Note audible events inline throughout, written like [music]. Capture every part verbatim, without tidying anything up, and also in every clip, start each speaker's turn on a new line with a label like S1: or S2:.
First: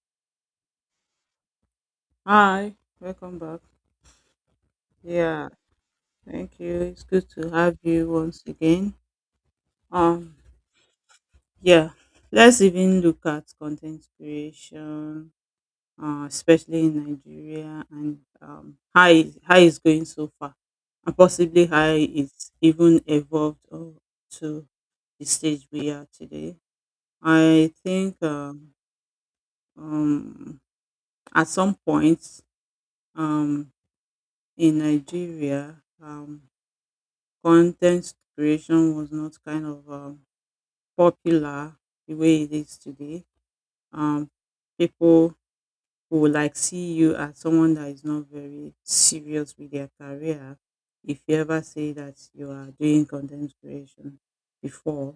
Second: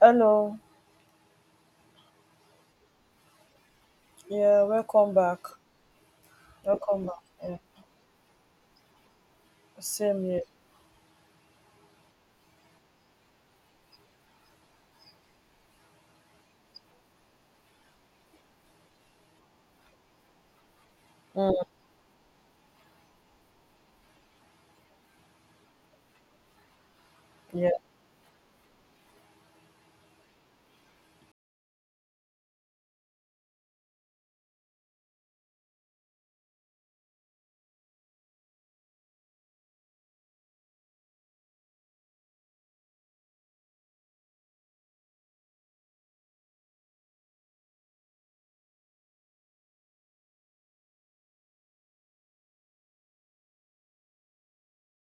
S1: Hello.
S2: Hi, welcome back.
S1: Yeah, welcome back.
S2: Yeah, thank you. It's
S1: Welcome back.
S2: good to
S1: Yeah,
S2: have you once again.
S1: same
S2: Um,
S1: here.
S2: yeah, let's even look at content creation, uh, especially in Nigeria, and um, how it, how it's going so far, and
S1: Mm,
S2: possibly how it's even evolved uh, to the stage we are today.
S1: yeah.
S2: I think um, um, at some point um, in Nigeria. Um, content creation was not kind of um, popular the way it is today. Um, people who like see you as someone that is not very serious with their career if you ever say that you are doing content creation before.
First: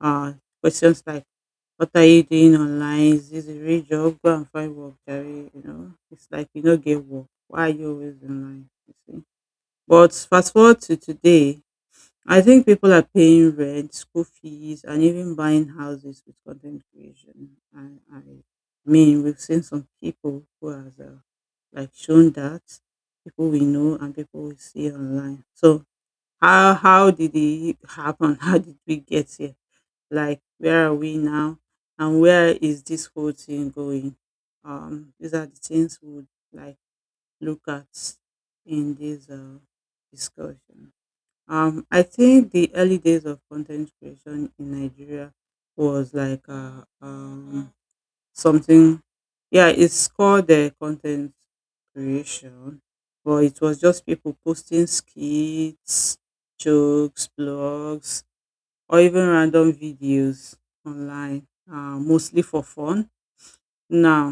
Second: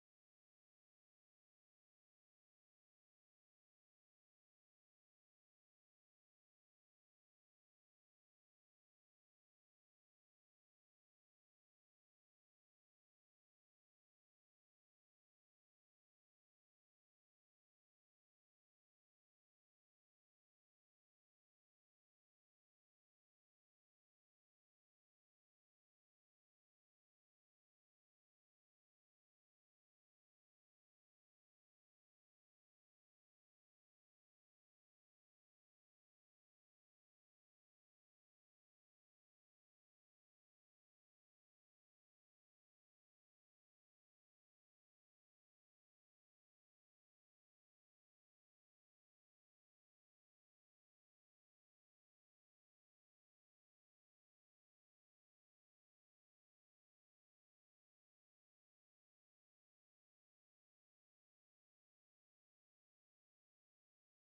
S2: Uh, questions like, what are you doing online? Is this a real job? Go and find work, Jerry. You know, it's like you don't get work. Why are you always online? You see? But fast forward to today, I think people are paying rent, school fees, and even buying houses with content creation. I, I mean, we've seen some people who have uh, like shown that people we know and people we see online. So how how did it happen? [laughs] How did we get here? Like where are we now? And where is this whole thing going? Um, these are the things we would like look at in this uh, discussion. Um, I think the early days of content creation in Nigeria was like uh, um, something, yeah, it's called the content creation, but it was just people posting skits, jokes, blogs, or even random videos online, uh, mostly for fun now,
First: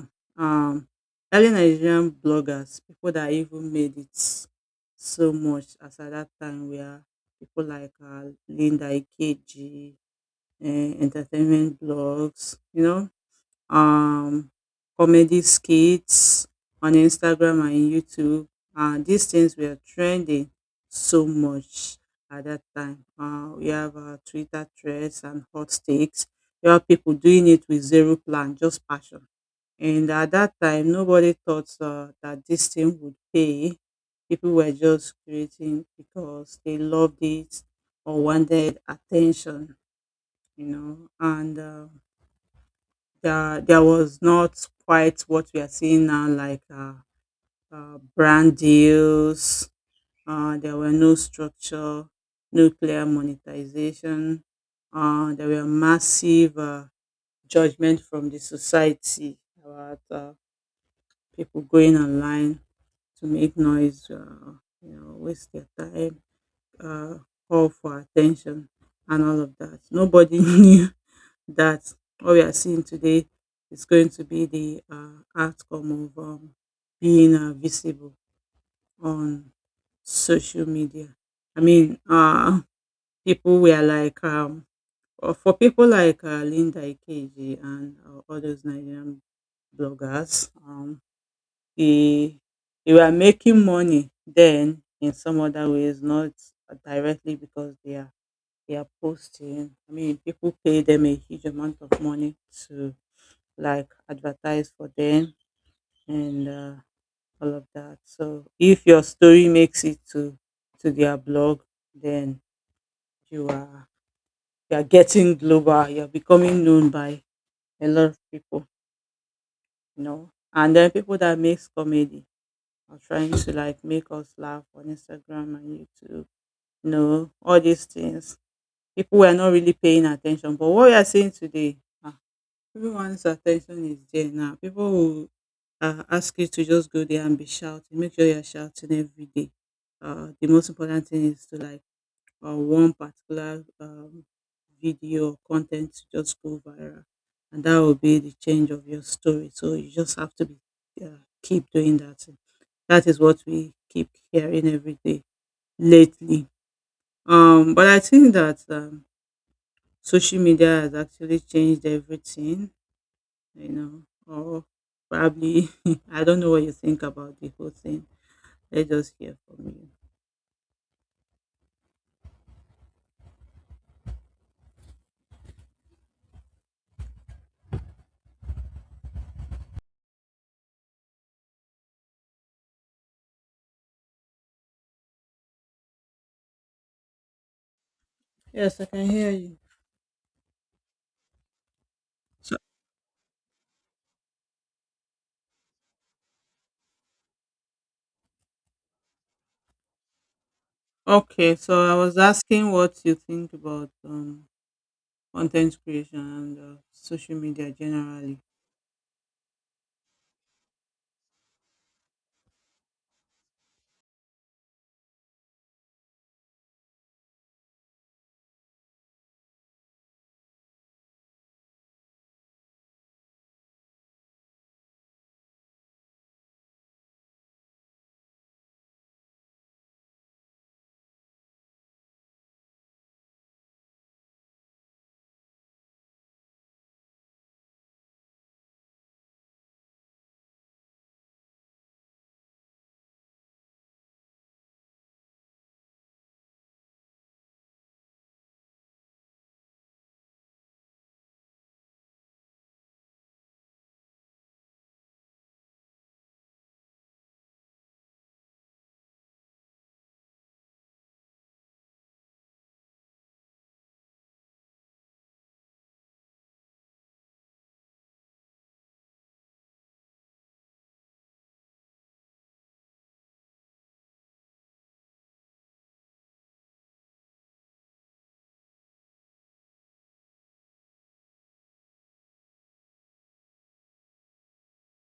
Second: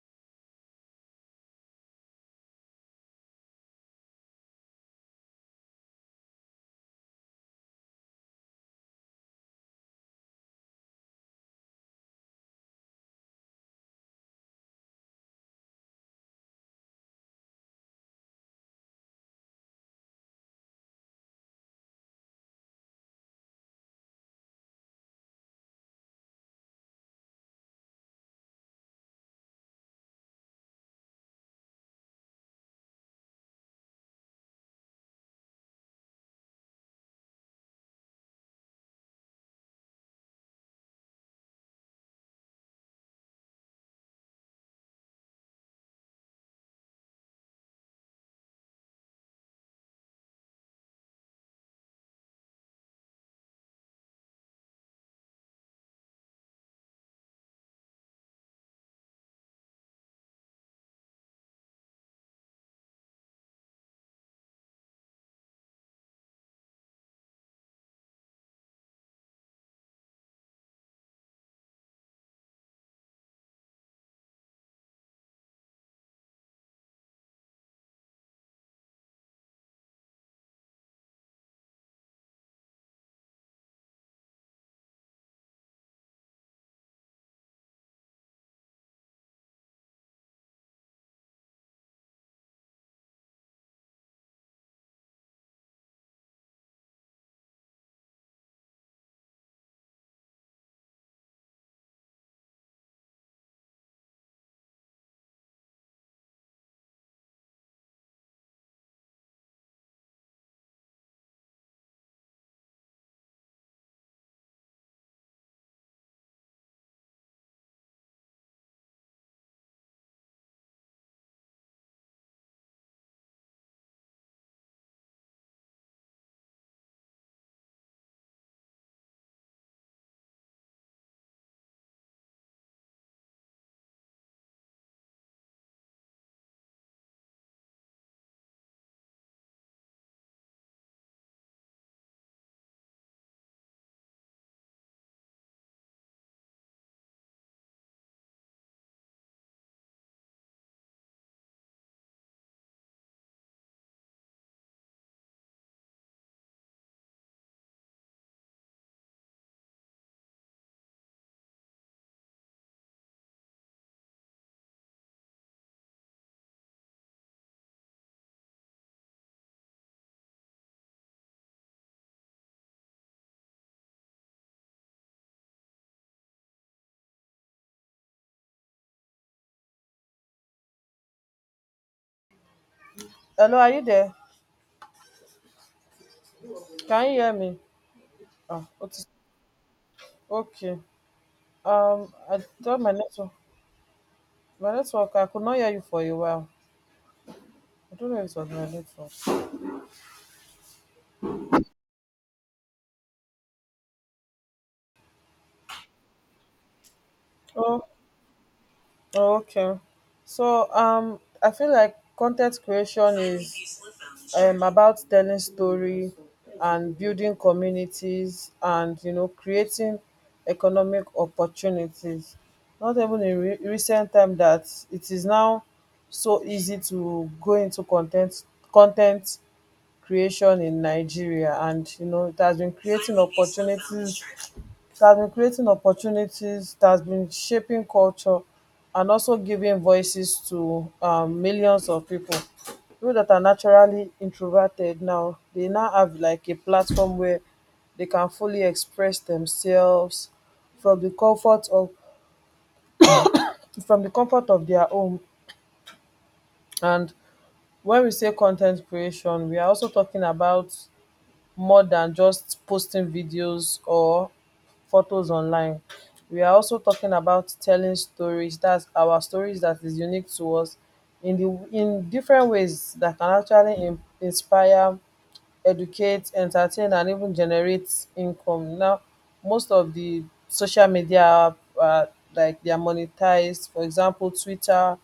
S2: um, early Nigerian bloggers, people that even made it so much as at that time were people like uh, Linda Ikeji, uh, entertainment blogs, you know, um, comedy skits on Instagram and YouTube. Uh, these things were trending so much at that time. Uh, we have uh, Twitter threads and hot takes. You have people doing it with zero plan, just passion, and at that time, nobody thought uh, that this thing would pay. People were just creating because they loved it or wanted attention, you know. And uh, there, there was not quite what we are seeing now, like uh, uh, brand deals. Uh, there were no structure, no clear monetization. Uh, there were massive uh, judgment from the society about uh, people going online to make noise, uh, you know, waste their time, uh, call for attention, and all of that. Nobody [laughs] knew that what we are seeing today is going to be the uh, outcome of um, being uh, visible on social media. I mean, uh, people were like, um, or for people like uh, Linda Ikeji and uh, all those Nigerian bloggers, um, e you are making money then in some other ways, not directly because they are they are posting. I mean, people pay them a huge amount of money to like advertise for them and uh, all of that. So if your story makes it to to their blog, then you are you are getting global. You're becoming known by a lot of people, you know. And then people that makes comedy or trying to like make us laugh on Instagram and YouTube. You know, all these things. People were not really paying attention. But what we are seeing today, ah, everyone's attention is there now. People will uh, ask you to just go there and be shouting. Make sure you're shouting every day. Uh, the most important thing is to like uh, one particular um, video or content to just go viral. And that will be the change of your story. So you just have to be, uh, keep doing that that is what we keep hearing every day lately. Um, but I think that um, social media has actually changed everything, you know, or probably, [laughs] I don't know what you think about the whole thing. Let's just hear from you.
S1: Hello, are you there? Can you hear me? Oh,
S2: Yes, I
S1: it is-
S2: can hear you.
S1: okay. Um, I
S2: So,
S1: thought my network, my network, I could not hear you for a while. I don't know if it was my network.
S2: okay, so I was asking what you think about um, content creation and uh, social media
S1: Oh,
S2: generally.
S1: oh, okay. So, um, I feel like content creation is um about telling story and building communities, and you know, creating economic opportunities. Not even in re- recent time that it is now so easy to go into content content creation in Nigeria. And you know, it has been creating opportunities it has been creating opportunities, it has been shaping culture and also giving voices to um millions of people. People that are naturally introverted now, they now have like a platform where they can fully express themselves from the comfort of from the comfort of their home. And when we say content creation, we are also talking about more than just posting videos or photos online. We are also talking about telling stories, that's our stories that is unique to us, in the in different ways that can actually in, inspire, educate, entertain, and even generate income. Now most of the social media, uh, like, they are monetized. For example, Twitter,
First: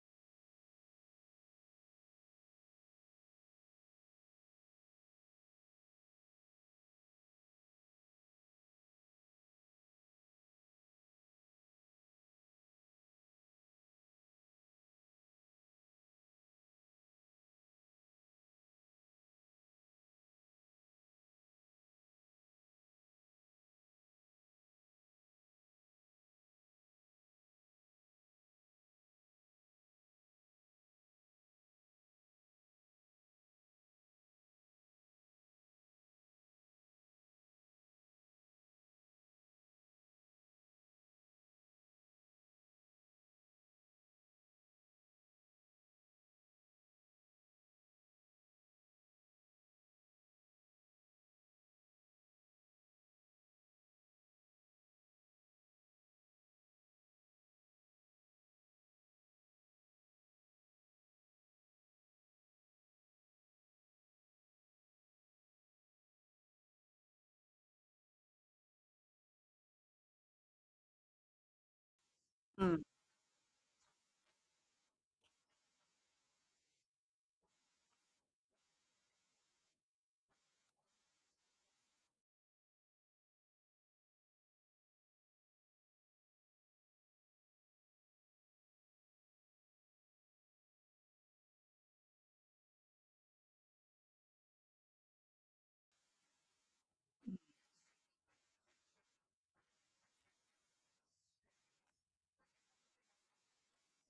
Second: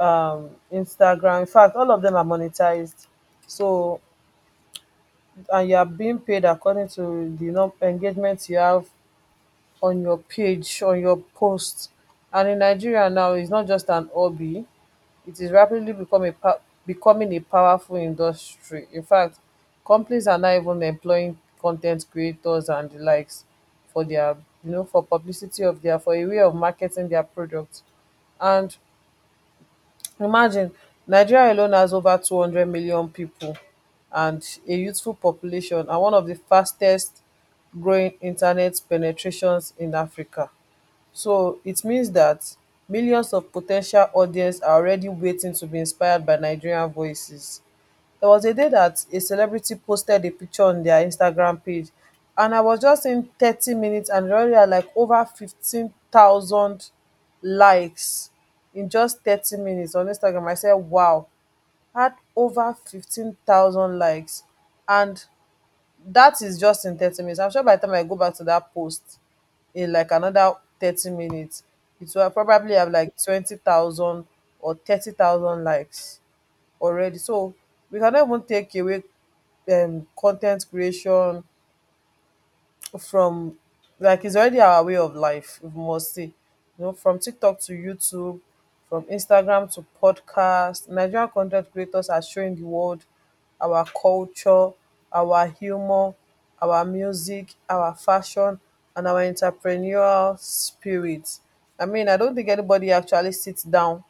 S1: um Instagram, in fact all of them are monetized. So, and you are being paid according to the num- engagement you have on your page, on your post. And in Nigeria now, it's not just an hobby; it is rapidly become a pa- becoming a powerful industry. In fact, companies are now even employing content creators and the likes for their, you know, for publicity of their, for a way of marketing their products. And imagine, Nigeria alone has ova two hundred million pipo, and a youthful population, and one of di fastest growing internet penetrations in Africa. So it means that millions of potential audience are already waiting to be inspired by Nigerian voices. There was a day that a celebrity posted a picture on their Instagram page, and I was just in thirty minutes and they already had like over fifteen thousand likes in just thirty minutes on Instagram. I said wow, had over fifteen thousand likes, and that is just in thirty minutes. I'm sure by the time I go back to that post in like another thirty minutes, it will probably
S2: Hmm.
S1: have like twenty thousand or thirty thousand likes already. So we cannot even take away um, content creation from, like, it's already our way of life, we must say. You know, from TikTok to YouTube, from Instagram to podcast, Nigerian content creators are showing the world our culture, our humor, our music, our fashion, and our entrepreneurial spirit. I mean, I don't think anybody actually sits down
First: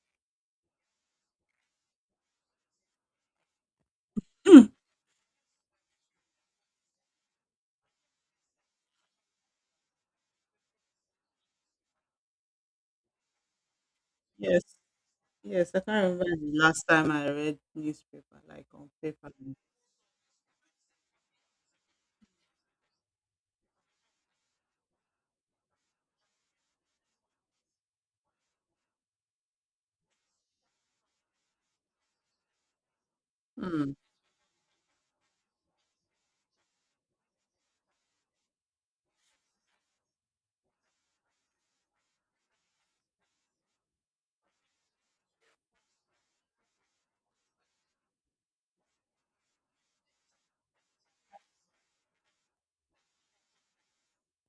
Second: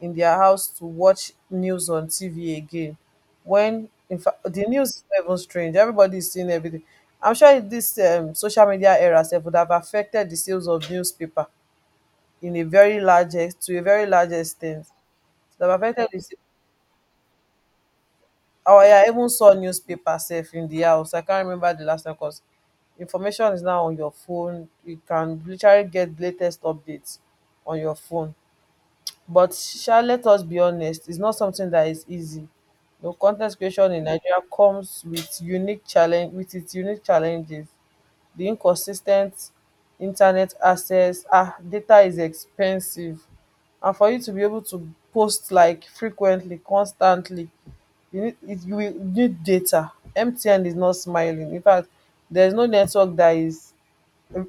S1: in their house to watch news on T V again. When in fact the news is not even strange, everybody is seeing everything. I'm sure this um, social media era sef would have affected the sales of newspaper in a very large ex- to a very large
S2: Yes,
S1: extent. It would
S2: yes, I
S1: have affected
S2: can't
S1: the
S2: remember
S1: sales.
S2: the last time I read newspaper, like
S1: Oh
S2: on
S1: yeah, I even
S2: paper.
S1: saw newspaper sef in the house. I can't remember the last time, because information is now on your phone. You can literally get latest updates on your phone. But sha, let us be honest, its not something that is easy. Um con ten t creation
S2: Hmm.
S1: in Nigeria comes with unique challenge, with its unique challenges. The inconsistent internet access, ah, data is expensive, and for you to be able to post like frequently, constantly, you need it you will need data. M T N is not smiling. In fact, there is no network that is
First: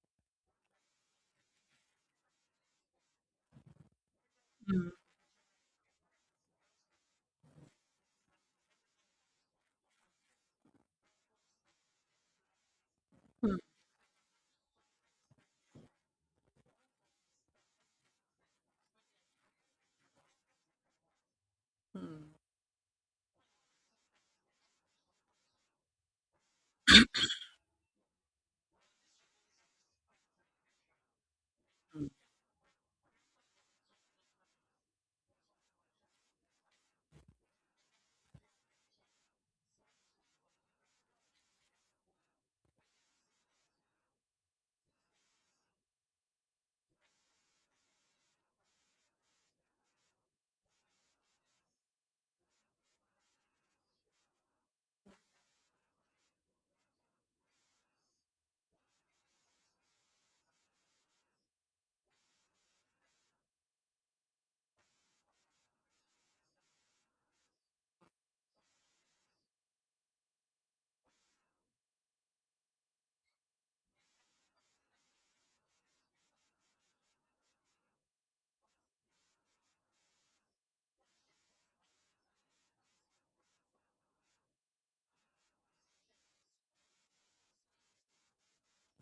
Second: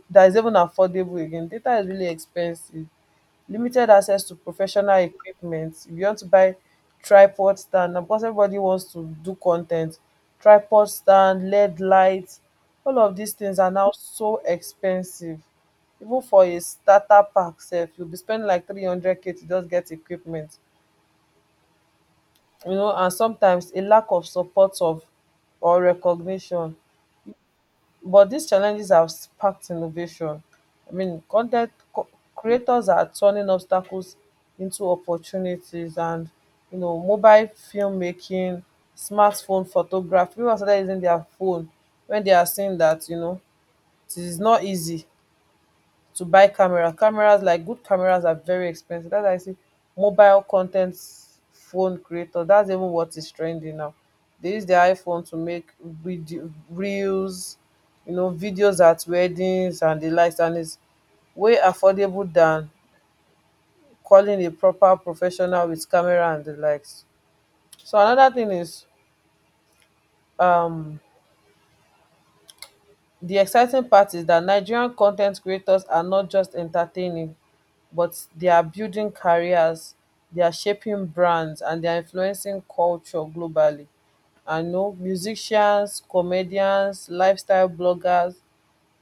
S1: that is even affordable again. Data is really expensive. Limited access to professional equipment. If you want to buy tripod stand, of course everybody wants to do con ten t. Tripod stand, L E D light, all of these
S2: Mm,
S1: things are now so expensive. Even for a starter pack sef, you be spending like three hundred k to just get equipment.
S2: mm,
S1: You know, and sometimes a lack of support of or recognition. But these challenges have sparked innovation. I mean, content ten
S2: mm,
S1: creators are turning obstacles into opportunities, and you know, mobile filmmaking, smartphone photography, pipu don started using dia phone. When they are seeing that, you know, it is not easy to buy camera. Cameras, like, good cameras are very expensive. That's why I see mobile content phone creator. That's even what is trending now. They use their iPhone to make video reels, you know, videos at weddings and the likes, and it's way affordable than calling a proper professional with camera and the likes. So another thing is, um di exciting part is dat Nigerian con ten t creators are not just entertaining, but they are building careers, they are shaping brands, and they are influencing culture globally. I know musicians, comedians, lifestyle bloggers,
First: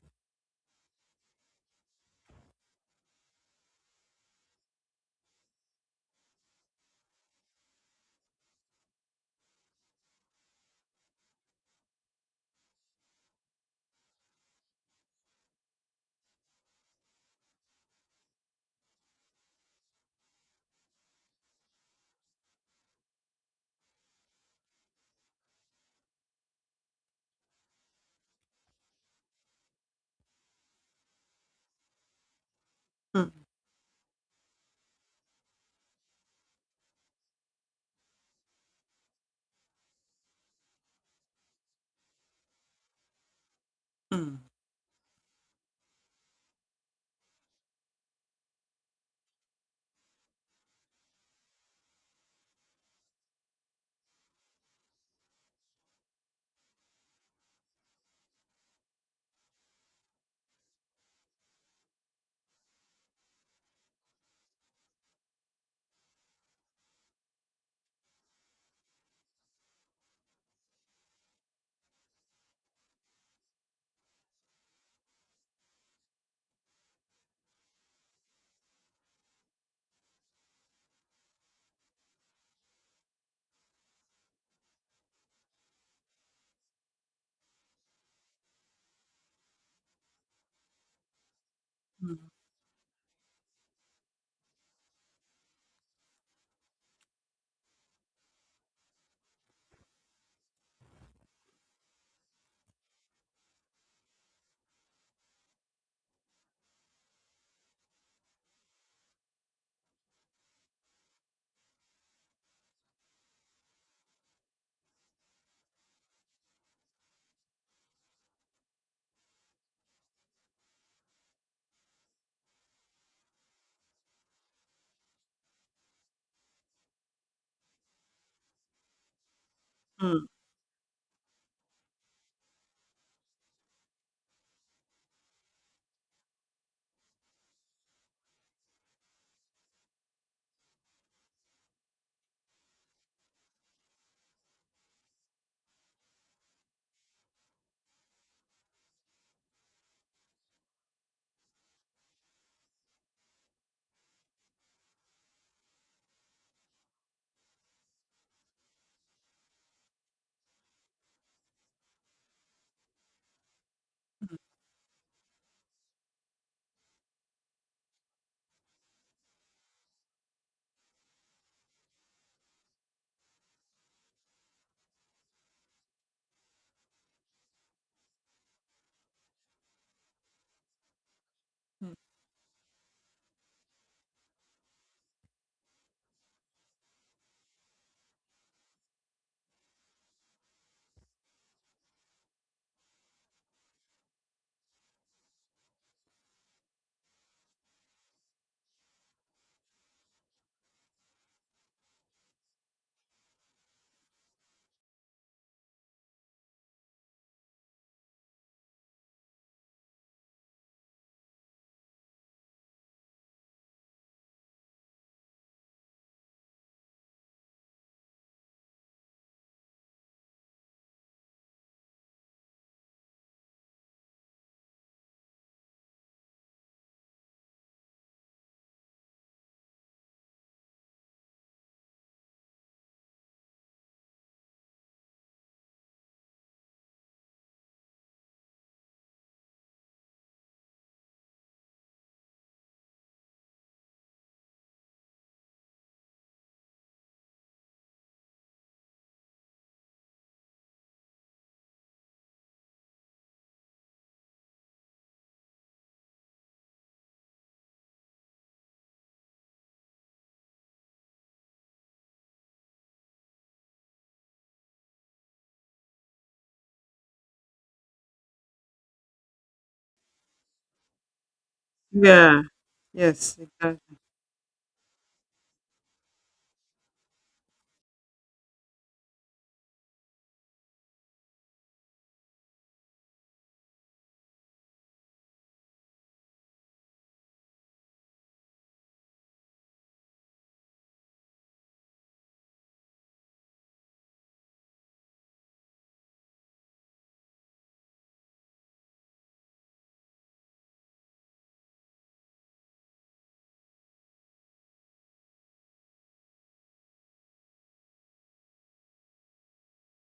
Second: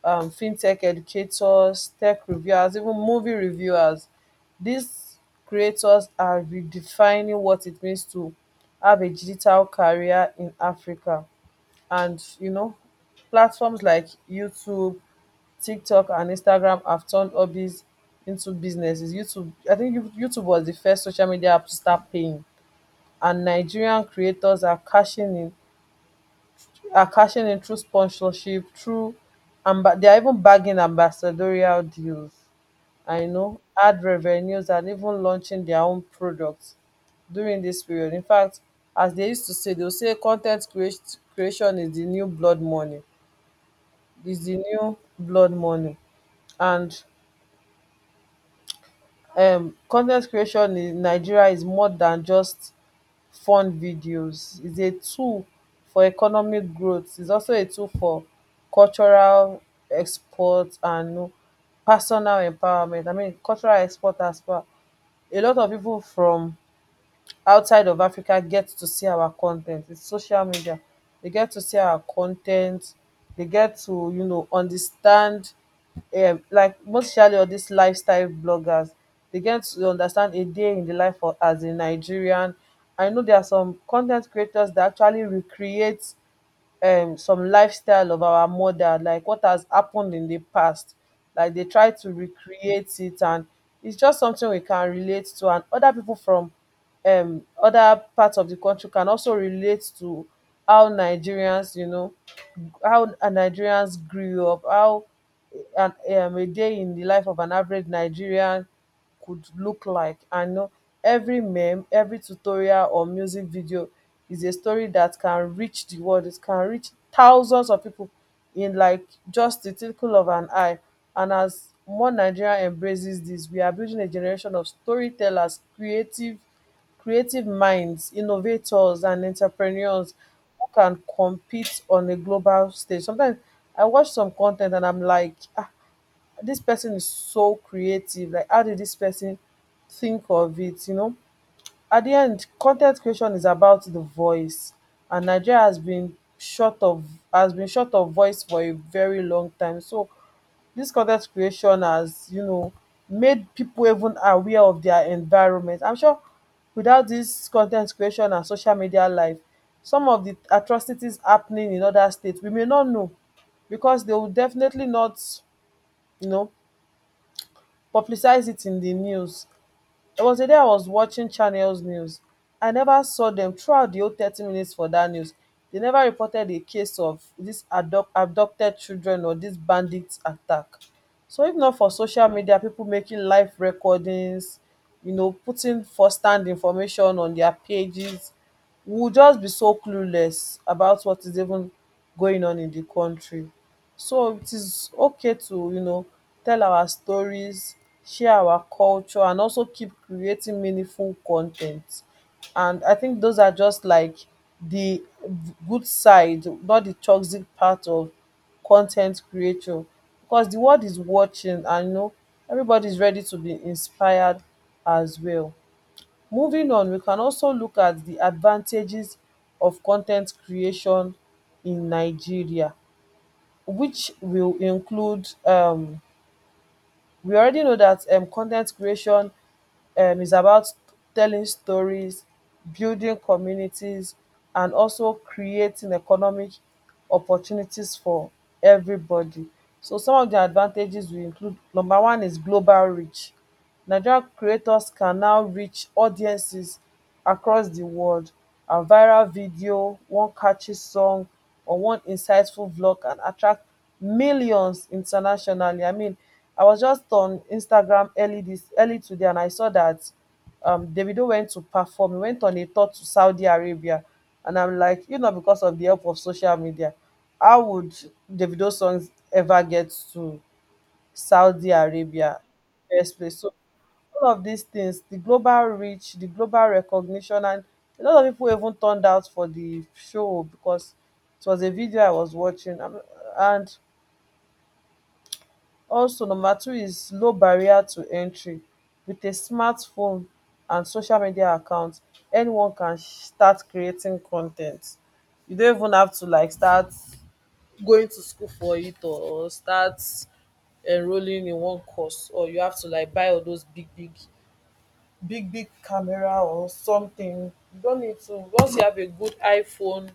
S1: um fintech educators, tech reviewers, even movie reviewers. These creators are redefining what it means to have a digital career in Africa. And you know, platforms like YouTube, TikTok, and Instagram have turned hobbies into businesses. YouTube, I think, you- YouTube was the first social media app to start paying, and Nigerian creators are cashing in are cashing in through sponsorship, through and they are even bagging ambassadorial deals. I
S2: mm,
S1: know ad revenues and even launching their own products during this period. In fact, as they used to say, they'll say content creat- creation is the new blood money.
S2: mm,
S1: is the new blood money and um con ten t creation in Nigeria is more than just fun videos. It's a tool for economic growth. It's also a tool for cultural export and personal empowerment. I mean, cultural export as well, a lot of people from outside of Africa get to see our con ten t. It's social media. They get to see our con ten t. They get to, you know, understand, um like, most especially all these lifestyle bloggers, they get to understand a day in the life of as a Nigerian. I know there are some con ten t creators that actually recreate um some lifestyle of our mother, like what has happened in the past. Like, they try to
S2: mm,
S1: recreate it, and it's just something we can relate to, and other people from um other parts of the country can also relate to how Nigerians, you know, how Nigerians grew up, how an, um, a day in the life of an average Nigerian could look like. And know, every meme, every tutorial or music video is a story that can reach the world. It can reach thousands of people in like just the twinkle of an eye. And as more Nigeria embraces this, we are building a generation of storytellers, creative creative minds, innovators, and entrepreneurs
S2: mm,
S1: who can compete on a global stage. Sometimes I watch some content and I'm like, ah, this person is so creative. Like, how did this person think of it? You know, at the end, content creation is about the voice, and Nigeria has been short of has been short of voice for a very long time. So this content creation has, you know, made people even aware of their environment. I'm sure without this content creation and social media life, some of the atrocities happening in other states we may not know, because they will
S2: mm,
S1: definitely not, you know, publicize it in the news. There was a day I was watching Channels News. I never saw them throughout the whole thirty minutes for that news. They never reported a case of this adopt, abducted children or this bandit attack. So if not for
S2: mm.
S1: social media, people making live recordings, you know, putting first hand information on their pages, we will just be so clueless about what is even going on in the country. So it is okay to, you know, tell our stories, share our culture, and also keep creating meaningful content. And I think those are just like the good side, not the toxic part of content creation. Because the world is watching, and you know, everybody is ready to be inspired as well. Moving on, we can also look at the advantages of content creation in Nigeria, which will include, um we already know that um con ten t creation um is about telling stories, building communities, and also creating economic opportunities for everybody. So some of the advantages will include number one is global reach. Nigerian creators can now reach audiences across di world, and viral video, one catchy song or one insightful vlog, can attract millions internationally. I mean, I was just on Instagram early this early today, and I saw that um Davido went to perform. He went on a tour to Saudi Arabia, and I'm like, you know, because of the help of social media, how would Davido songs ever get to Saudi Arabia
S2: Yeah.
S1: in the first place?
S2: Yes,
S1: So
S2: exactly.
S1: all of these things, the global reach, the global recognition, and a lot of people even turned out for the show, because it was a video I was watching Um, And also, number two is low barrier to entry. With a smartphone and social media account, anyone can start creating content. You don't even have to like start going to school for it or start enrolling in one course, or you have to like buy all those big big big big camera or something. You don't need to. Once you have a good iPhone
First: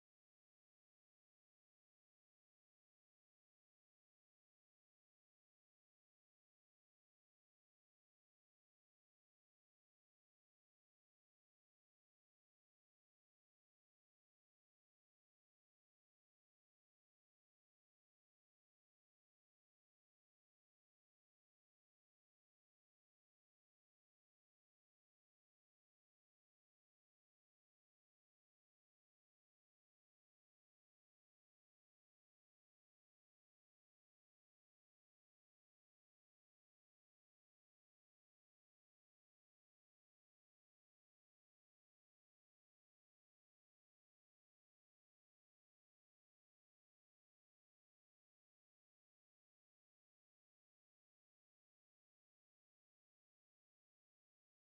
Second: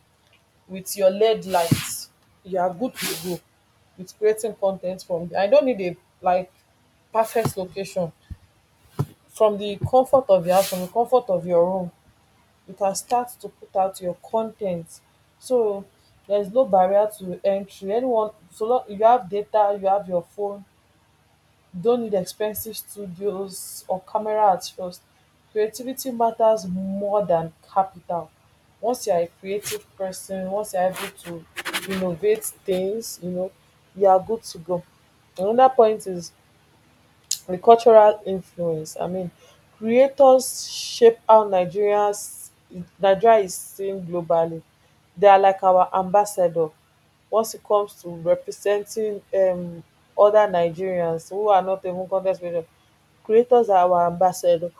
S1: with your L E D lights, you are good to go with creating content from there. I don't need a like perfect location. From the comfort of your house, from the comfort of your room, you can start to put out your content, so there's no barrier to entry. Anyone, so long you have data, you have your phone, don't need expensive studios or camera at first. Creativity matters more than capital. Once you are a creative person, once you are able to innovate things, you know, you are good to go. Another point is the cultural influence. I mean, creators shape how Nigerians Nigeria is seen globally. They are like our ambassador once it comes to representing um other Nigerians who are not even con ten creators. Creators are our ambassador.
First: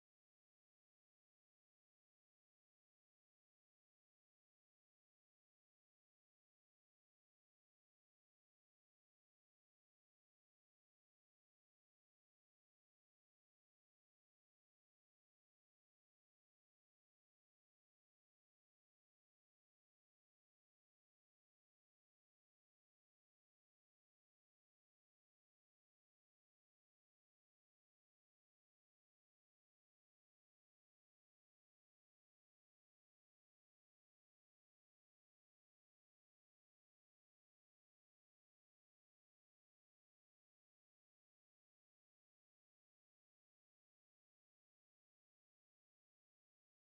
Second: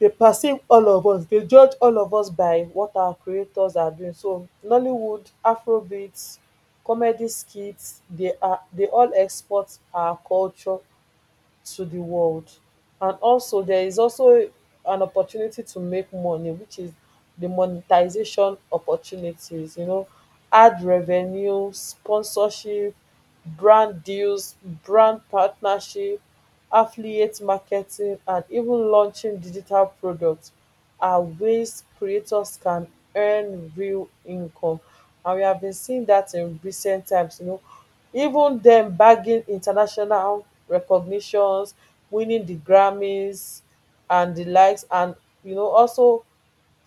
S1: They perceive all of us, they judge all of us by what our creators are doing. So Nollywood, Afrobeats, comedy skits, they are they all export our culture to the world. And also, there is also an opportunity to make money, which is the monetization opportunities. You know, ad revenue, sponsorship, brand deals, brand partnership, affiliate marketing, and even launching digital products are ways creators can earn real income. And we have been seeing that in recent times, you know, even them bagging international recognitions, winning the Grammys and the likes, and, you know, also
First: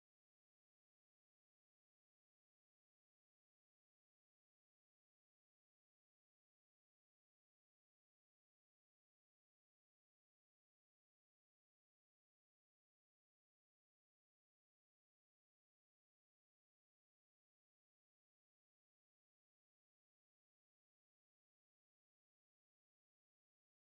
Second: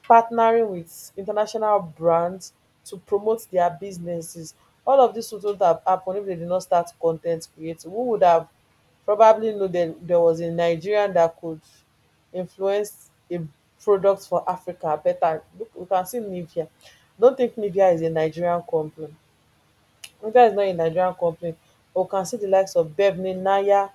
S1: partnering with international brands to promote their businesses. All of dis wouldn't have happun if they did not start content ten creating. Who would have probably know that there was a Nigerian that could influence a product for Africa? Better look, we can see Nivea. Don't think Nivea is a Nigerian company. Nivea is not a Nigerian company, but we can see the likes of Bevne, Naya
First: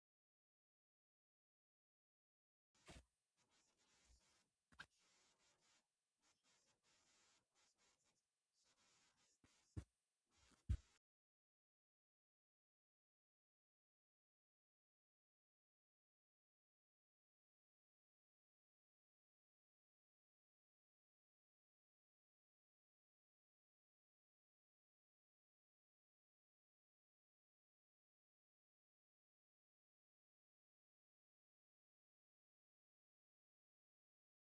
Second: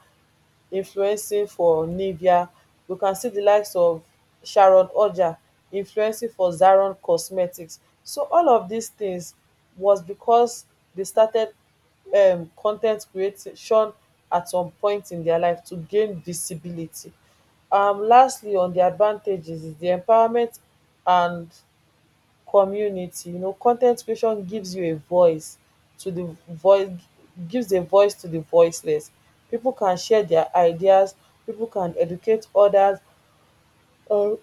S1: influencing for Nivea. You can see di likes of Sharon Odja influencing for Zaron Cosmetics. So all of dis tins was becos dey started um con ten t creation at some point in dia life to gain visibility. Um lastly, on di advantages is di empowerment and community. You know, con ten t creation gives you a voice to the voice gives a voice to the voiceless. People can share their ideas, people can educate others, um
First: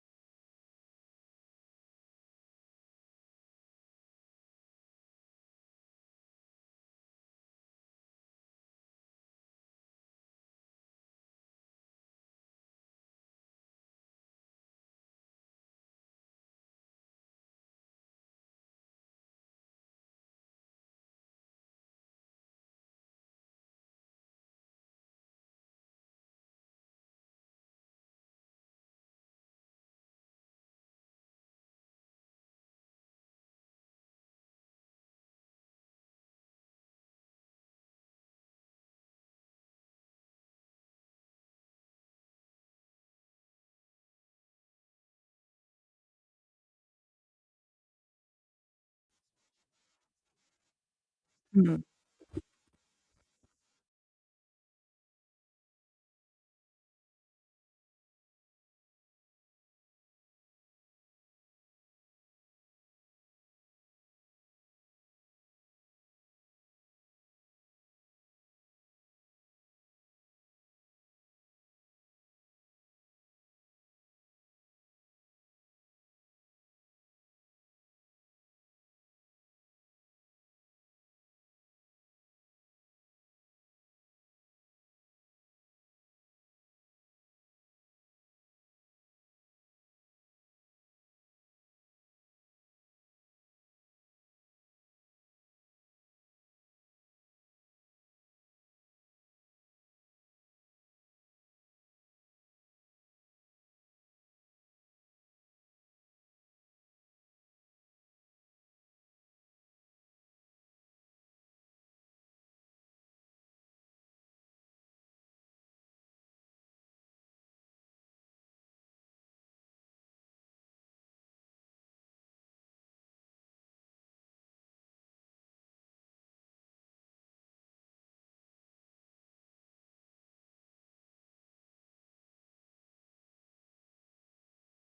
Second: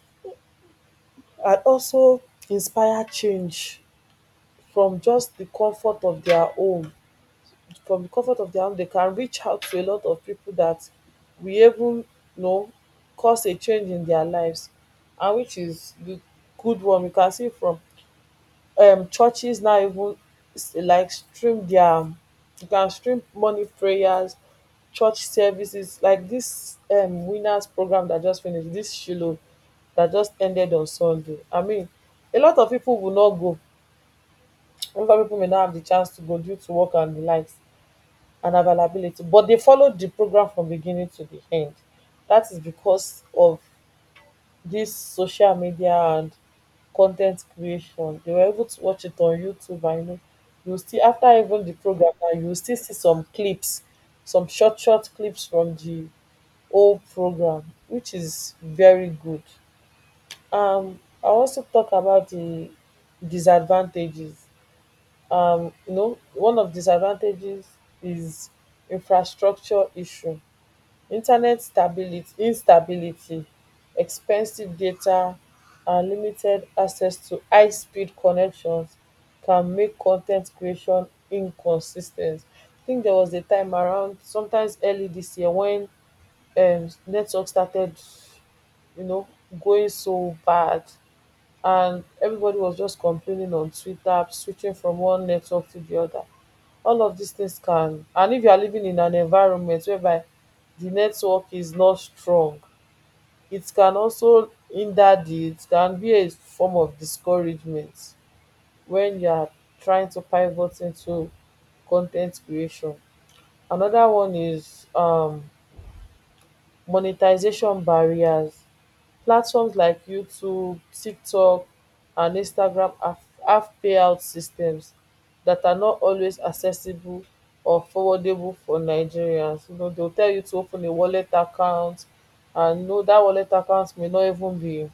S1: and also inspire change from just the comfort of their home. From the comfort of their home, they can reach out to a lot of people that we even, you know, cause a change in their lives. And which is the good one, we can see from um churches now. Even s- like, stream their, you can stream morning prayers, church services like this um Winners program that just finished, this Shiloh that just ended on Sunday. I mean, a lot of people will not go [tsk] over, people may not have the chance to go due to work and the likes and availability, but they followed the program from beginning to the end. That is because of this social media and content creation, they were able to watch it on YouTube. And you know, you still after even the
S2: Mm.
S1: program na you will still see some clips, some short short clips from the whole program, which is very good. Um I also talk about the disadvantages. Um you know, one of disadvantages is infrastructure issue. Internet stability instability, expensive data, and limited access to highspeed connections can make con ten t creation inconsis ten t. I think there was a time around sometimes early this year when um network started, you know, going so bad, and everybody was just complaining on Twitter, switching from one network to the other. All of these things can. And if you are living in an environment whereby the network is not strong, it can also hinder di it can be a form of discouragement when you are trying to pivot into content creation. Another one is um monetization barriers. Platforms like YouTube, TikTok, and Instagram have have payout systems that are not always accessible or forwardable for Nigerians. You know, dey go tell you to open a wallet account, and no, that wallet account may not even be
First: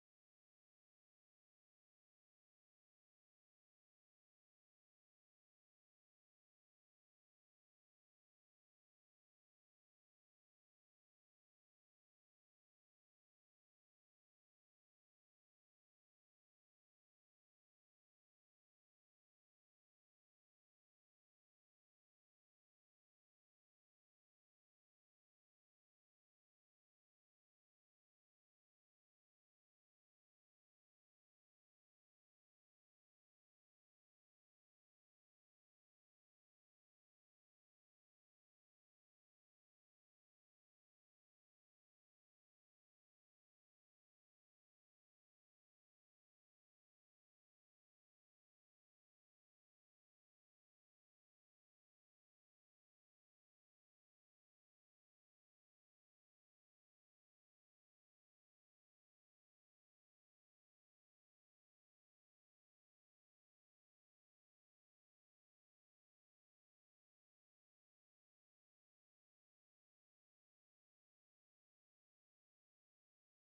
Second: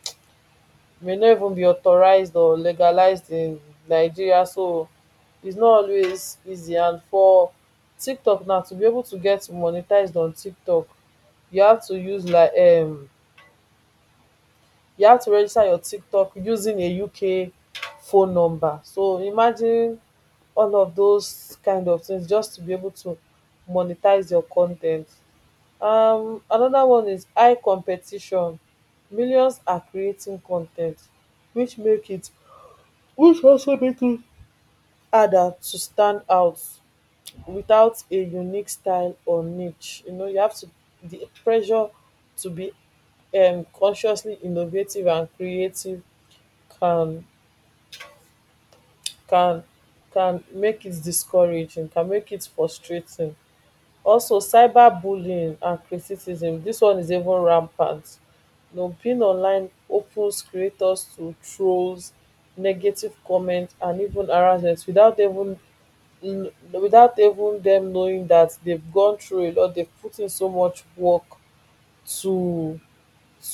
S1: may not even be authorised or legalised in Nigeria. So its not always easy. And for TikTok now to be able to get monetized on TikTok, you have to use like um you have to register your TikTok using a U K phone number. So imagine all of those kind of things just to be able to monetize your content. Um, another one is high competition. Millions are creating content, which make it which also make it harder to stand out without a unique style or niche. You know, you have to, the pressure to be um consciously innovative and creative can can can make it discouraging, can make it frustrating. Also, cyberbullying and criticism, this one is even rampant. You know, being online opens creators to trolls, negative comments, and even harassment without even kn- without even them knowing that they've gone through a lot, they've put in so much work to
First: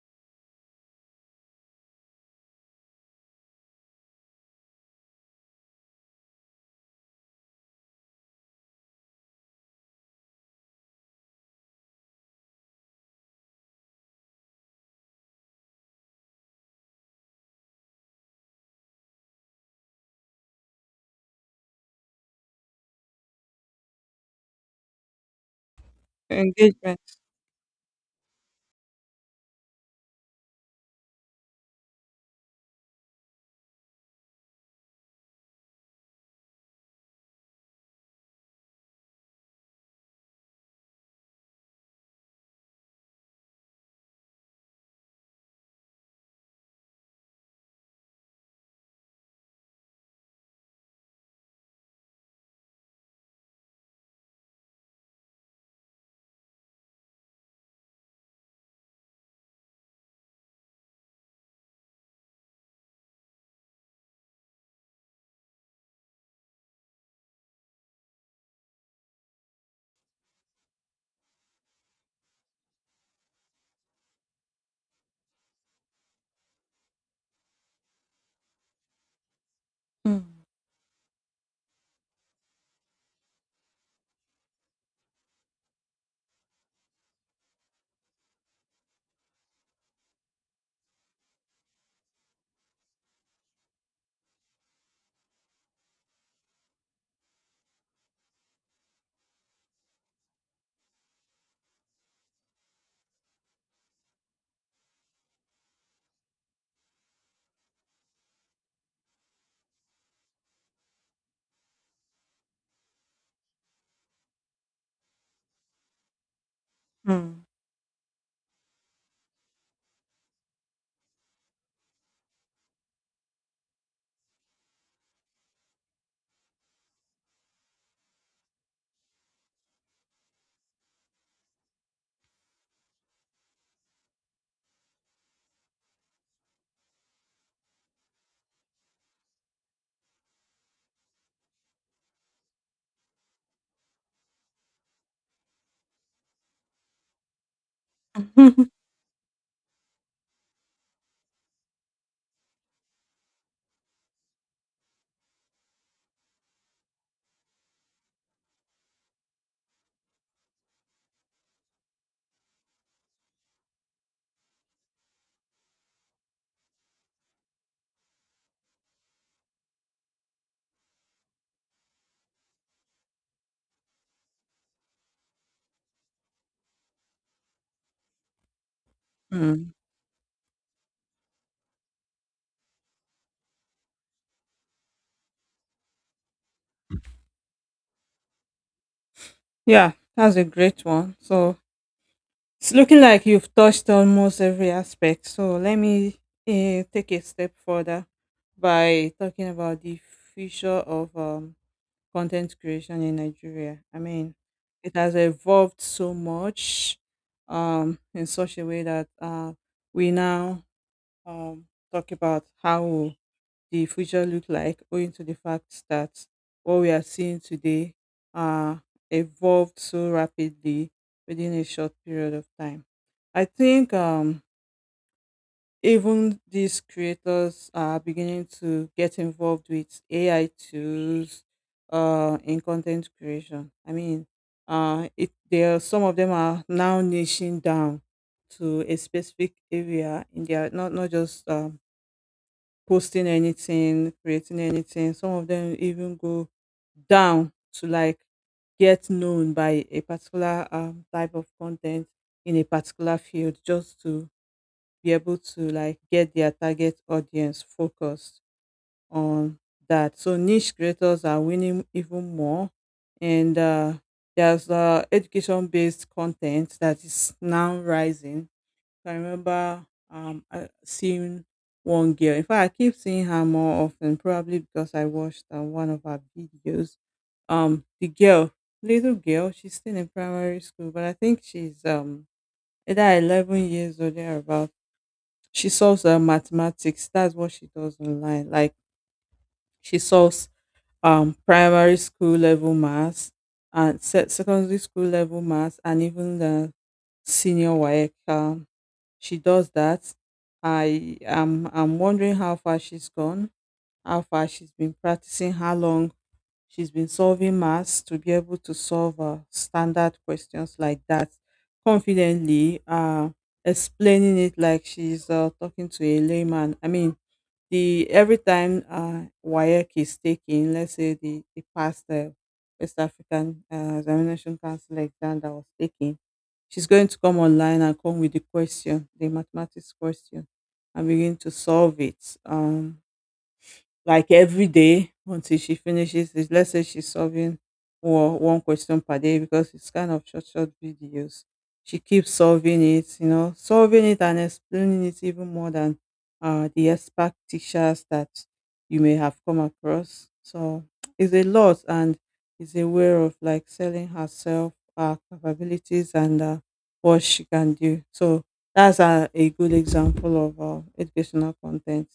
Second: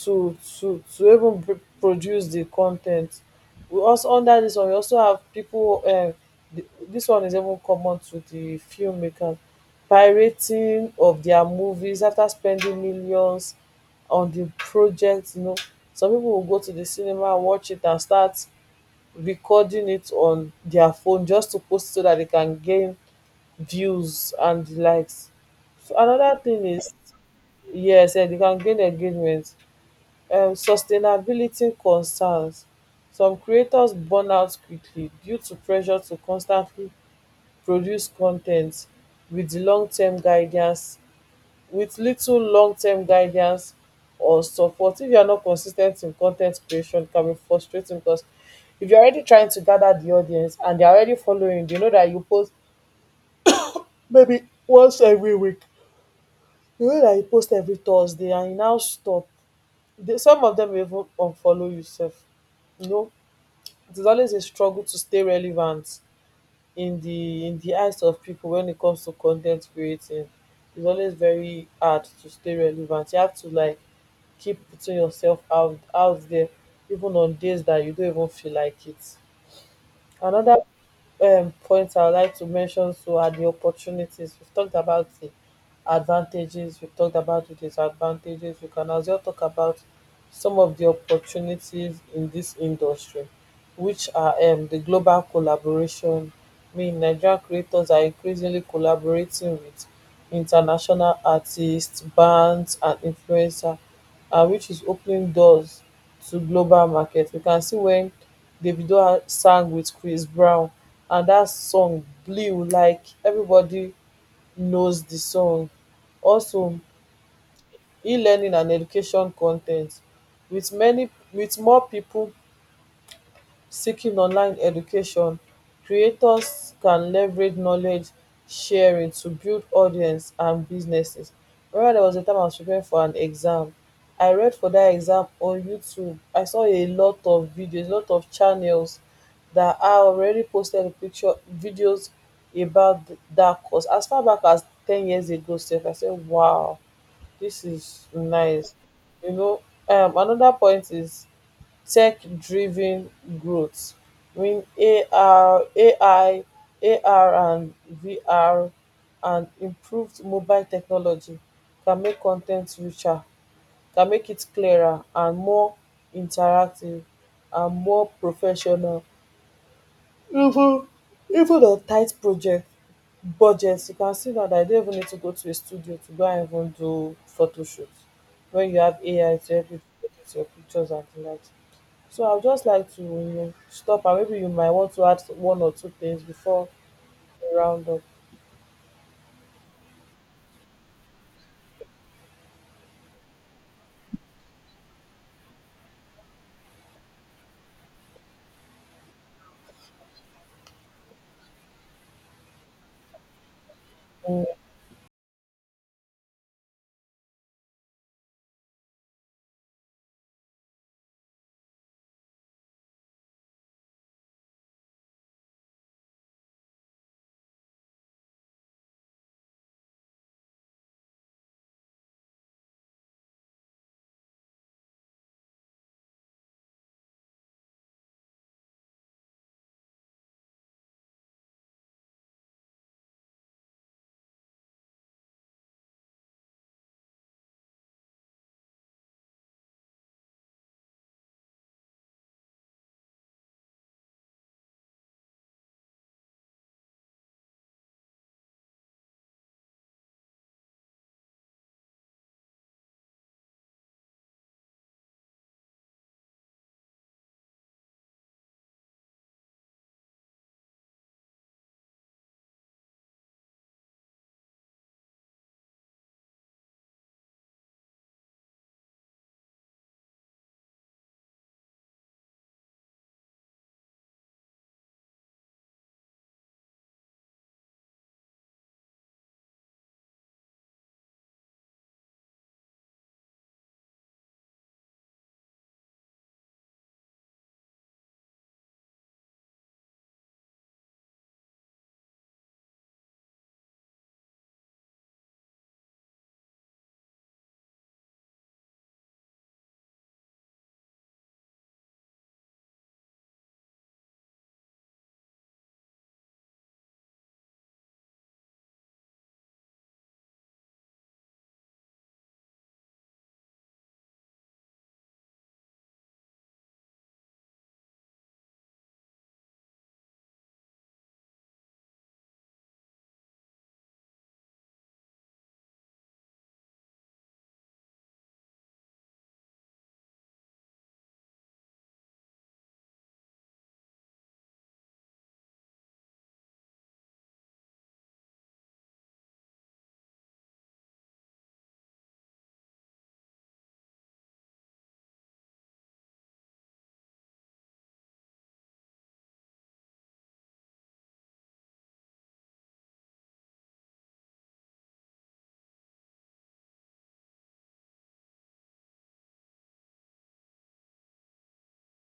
S1: to to to even pr- produce the content. We also under this one, we also have people. Uh, th- dis one is even common to the filmmakers pirating of their movies after spending millions on the project. You know, some people will go to the cinema, watch it and start recording it on their phone just to post so that they can gain views and likes. So anoda tin is,
S2: Engagement.
S1: yes, um they can gain engagement. Um sustainability concerns, some creators burn out quickly due to pressure to constantly produce con ten t with di longterm guidance with little long-term guidance or support. If you are not consis ten t in con ten t creation, it can be frustrating, because if you are already trying to gather the audience and they are already following you, you know that you post maybe once every week. You know that you post every Thursday and you now stop. They, some of dem even unfollow you sef, you know. It is always a struggle to stay relevant in the in the eyes of people when it comes to content creating. It's always very hard to stay relevant. You have to like keep putting yourself out out there even on days that you don't even feel like it.
S2: Mm.
S1: Another um points I would like to mention, so are the opportunities. We've talked about the advantages, we've talked about the disadvantages. We can as well talk about some of the opportunities in this industry, which are um, the global collaboration. I mean, Nigerian creators are increasingly collaborating with international artists, bands, and influencers, uh, which is opening doors to global market. We can see wen Davido sang wit Chris Brown, and dat song blew, like evribodi knows di song. Also,
S2: Mm.
S1: elearning and education con ten t, wit many wit more pipo seeking online education, creators can leverage knowledge sharing to build audience and businesses. Remember there was a time I was preparing for an exam, I read for that exam on YouTube. I saw a lot of videos, a lot of channels that are already posted picture videos about th- that course as far back as ten years ago sef. I said, wow, this is
S2: [laughs]
S1: nice. You know, um another point is tech-driven growth in ar A I, A R, and V R, and improved mobile technology can make con ten t richer, can make it clearer and more interactive and more professional, even even on tight project budget. You can see now that you don't even need to go to a studio to go and even do photoshoot when you have A I to help
S2: Mm.
S1: you edit your pictures and the likes. So I would just like to, you know, stop, and maybe you might want to add one or two things before we round up.
S2: Yeah, that's a great one. So it's looking like you've touched almost every aspect. So let me uh, take a step further by talking about the future of um, content creation in Nigeria. I mean, it has evolved so much um, in such a way that uh, we now um, talk about how will the future look like, owing to the fact that what we are seeing today uh, evolved so rapidly within a short period of time. I think um, even these creators are beginning to get involved with A I tools uh, in content creation. I mean, uh, it there some of them are now niching down to a specific area in their not not just um, posting anything, creating anything. Some of them even go down to like get known by a particular um, type of content in a particular field just to be able to like get their target audience focused on that. So niche creators are winning even more, and uh, there's uh, education-based content that is now rising. So, I remember um, I seeing one girl. In fact, I keep seeing her more often, probably because I watched uh, one of her videos. Um, the girl, little girl, she's still in primary school, but I think she's um either eleven years or thereabouts. She solves uh, mathematics, that's what she does online, like she solves um primary school level maths and se- secondary school level maths and even the senior WAEC is said as a word, skip. Um, she does that. I am I'm I'm wondering how far she's gone, how far she's been practicing, how long she's been solving maths to be able to solve uh, standard questions like that confidently, uh, explaining it like she's uh, talking to a layman. I mean, the every time uh, WAEC is taking, let's say the, the past uh, West African uh, Examination Council exam that was taken, she's going to come online and come with the question, the mathematics question, and begin to solve it. Um, like every day until she finishes it. Let's say she's solving or one question per day because it's kind of short, short videos. She keeps solving it, you know, solving it and explaining it even more than uh, the expert teachers that you may have come across. So it's a lot, and is aware of like selling herself, her capabilities, and uh, what she can do. So that's a, a good example of uh, educational content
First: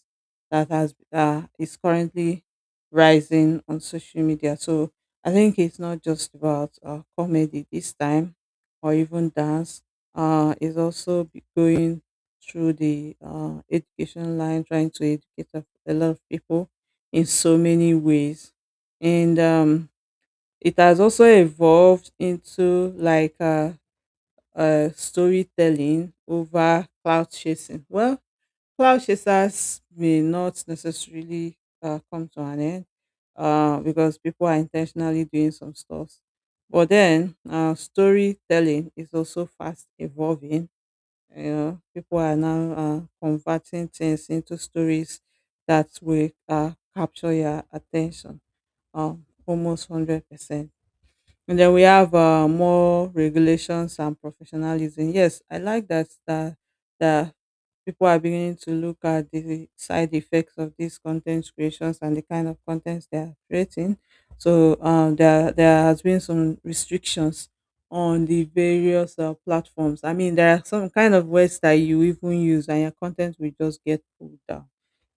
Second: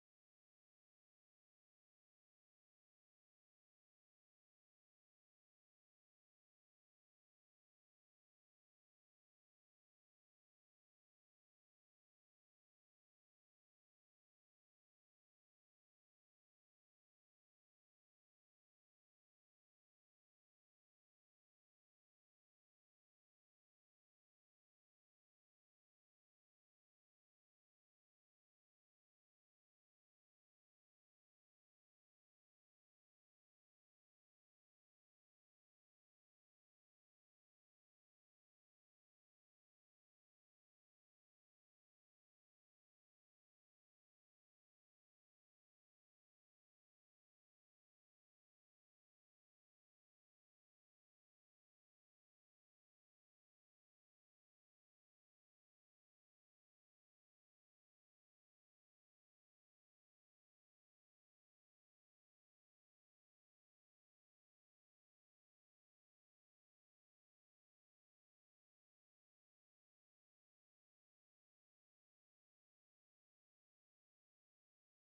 S2: that has that is currently rising on social media. So I think it's not just about uh, comedy this time, or even dance. Uh, it's also be- going through the uh, education line, trying to educate a a lot of people in so many ways, and um, it has also evolved into like uh, uh, storytelling over cloud chasing. Well, cloud chasers may not necessarily uh, come to an end uh, because people are intentionally doing some stuff. But then uh, storytelling is also fast evolving. You know, people are now uh, converting things into stories that will uh, capture your attention, um, almost one hundred percent. And then we have uh, more regulations and professionalism. Yes, I like that that that people are beginning to look at the side effects of these content creations and the kind of contents they are creating. So um, there there has been some restrictions on the various uh, platforms. I mean, there are some kind of words that you even use, and your content will just get pulled down.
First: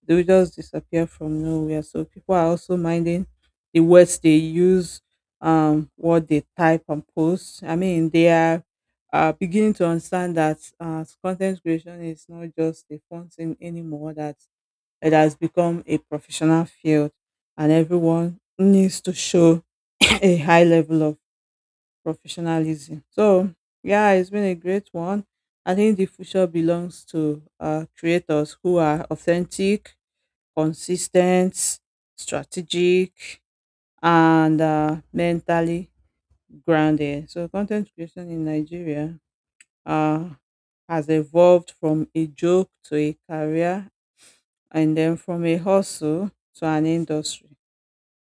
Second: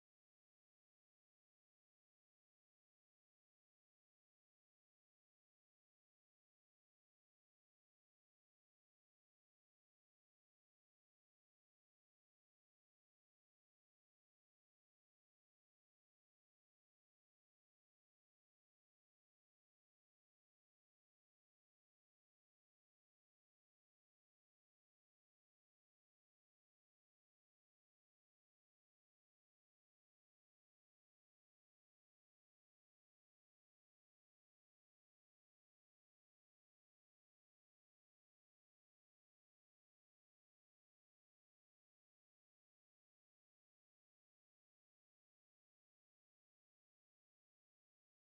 S2: They will just disappear from nowhere. So people are also minding the words they use, um, what they type and post. I mean, they are uh, beginning to understand that uh, content creation is not just a fun thing anymore, that it has become a professional field, and everyone needs to show [clears throat] a high level of professionalism. So, yeah, it's been a great one. I think the future belongs to uh, creators who are authentic, consistent, strategic, and uh, mentally grounded. So content creation in Nigeria uh, has evolved from a joke to a career and then from a hustle to an industry.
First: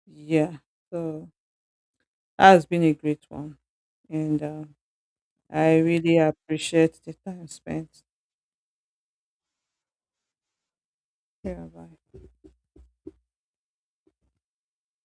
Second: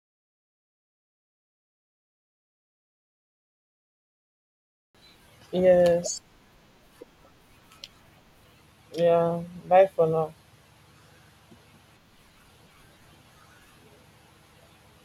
S2: Yeah. So that has been a great one. And uh, I really
S1: Yes.
S2: appreciate the time spent.
S1: Yeah. Bye for now.
S2: Yeah, bye.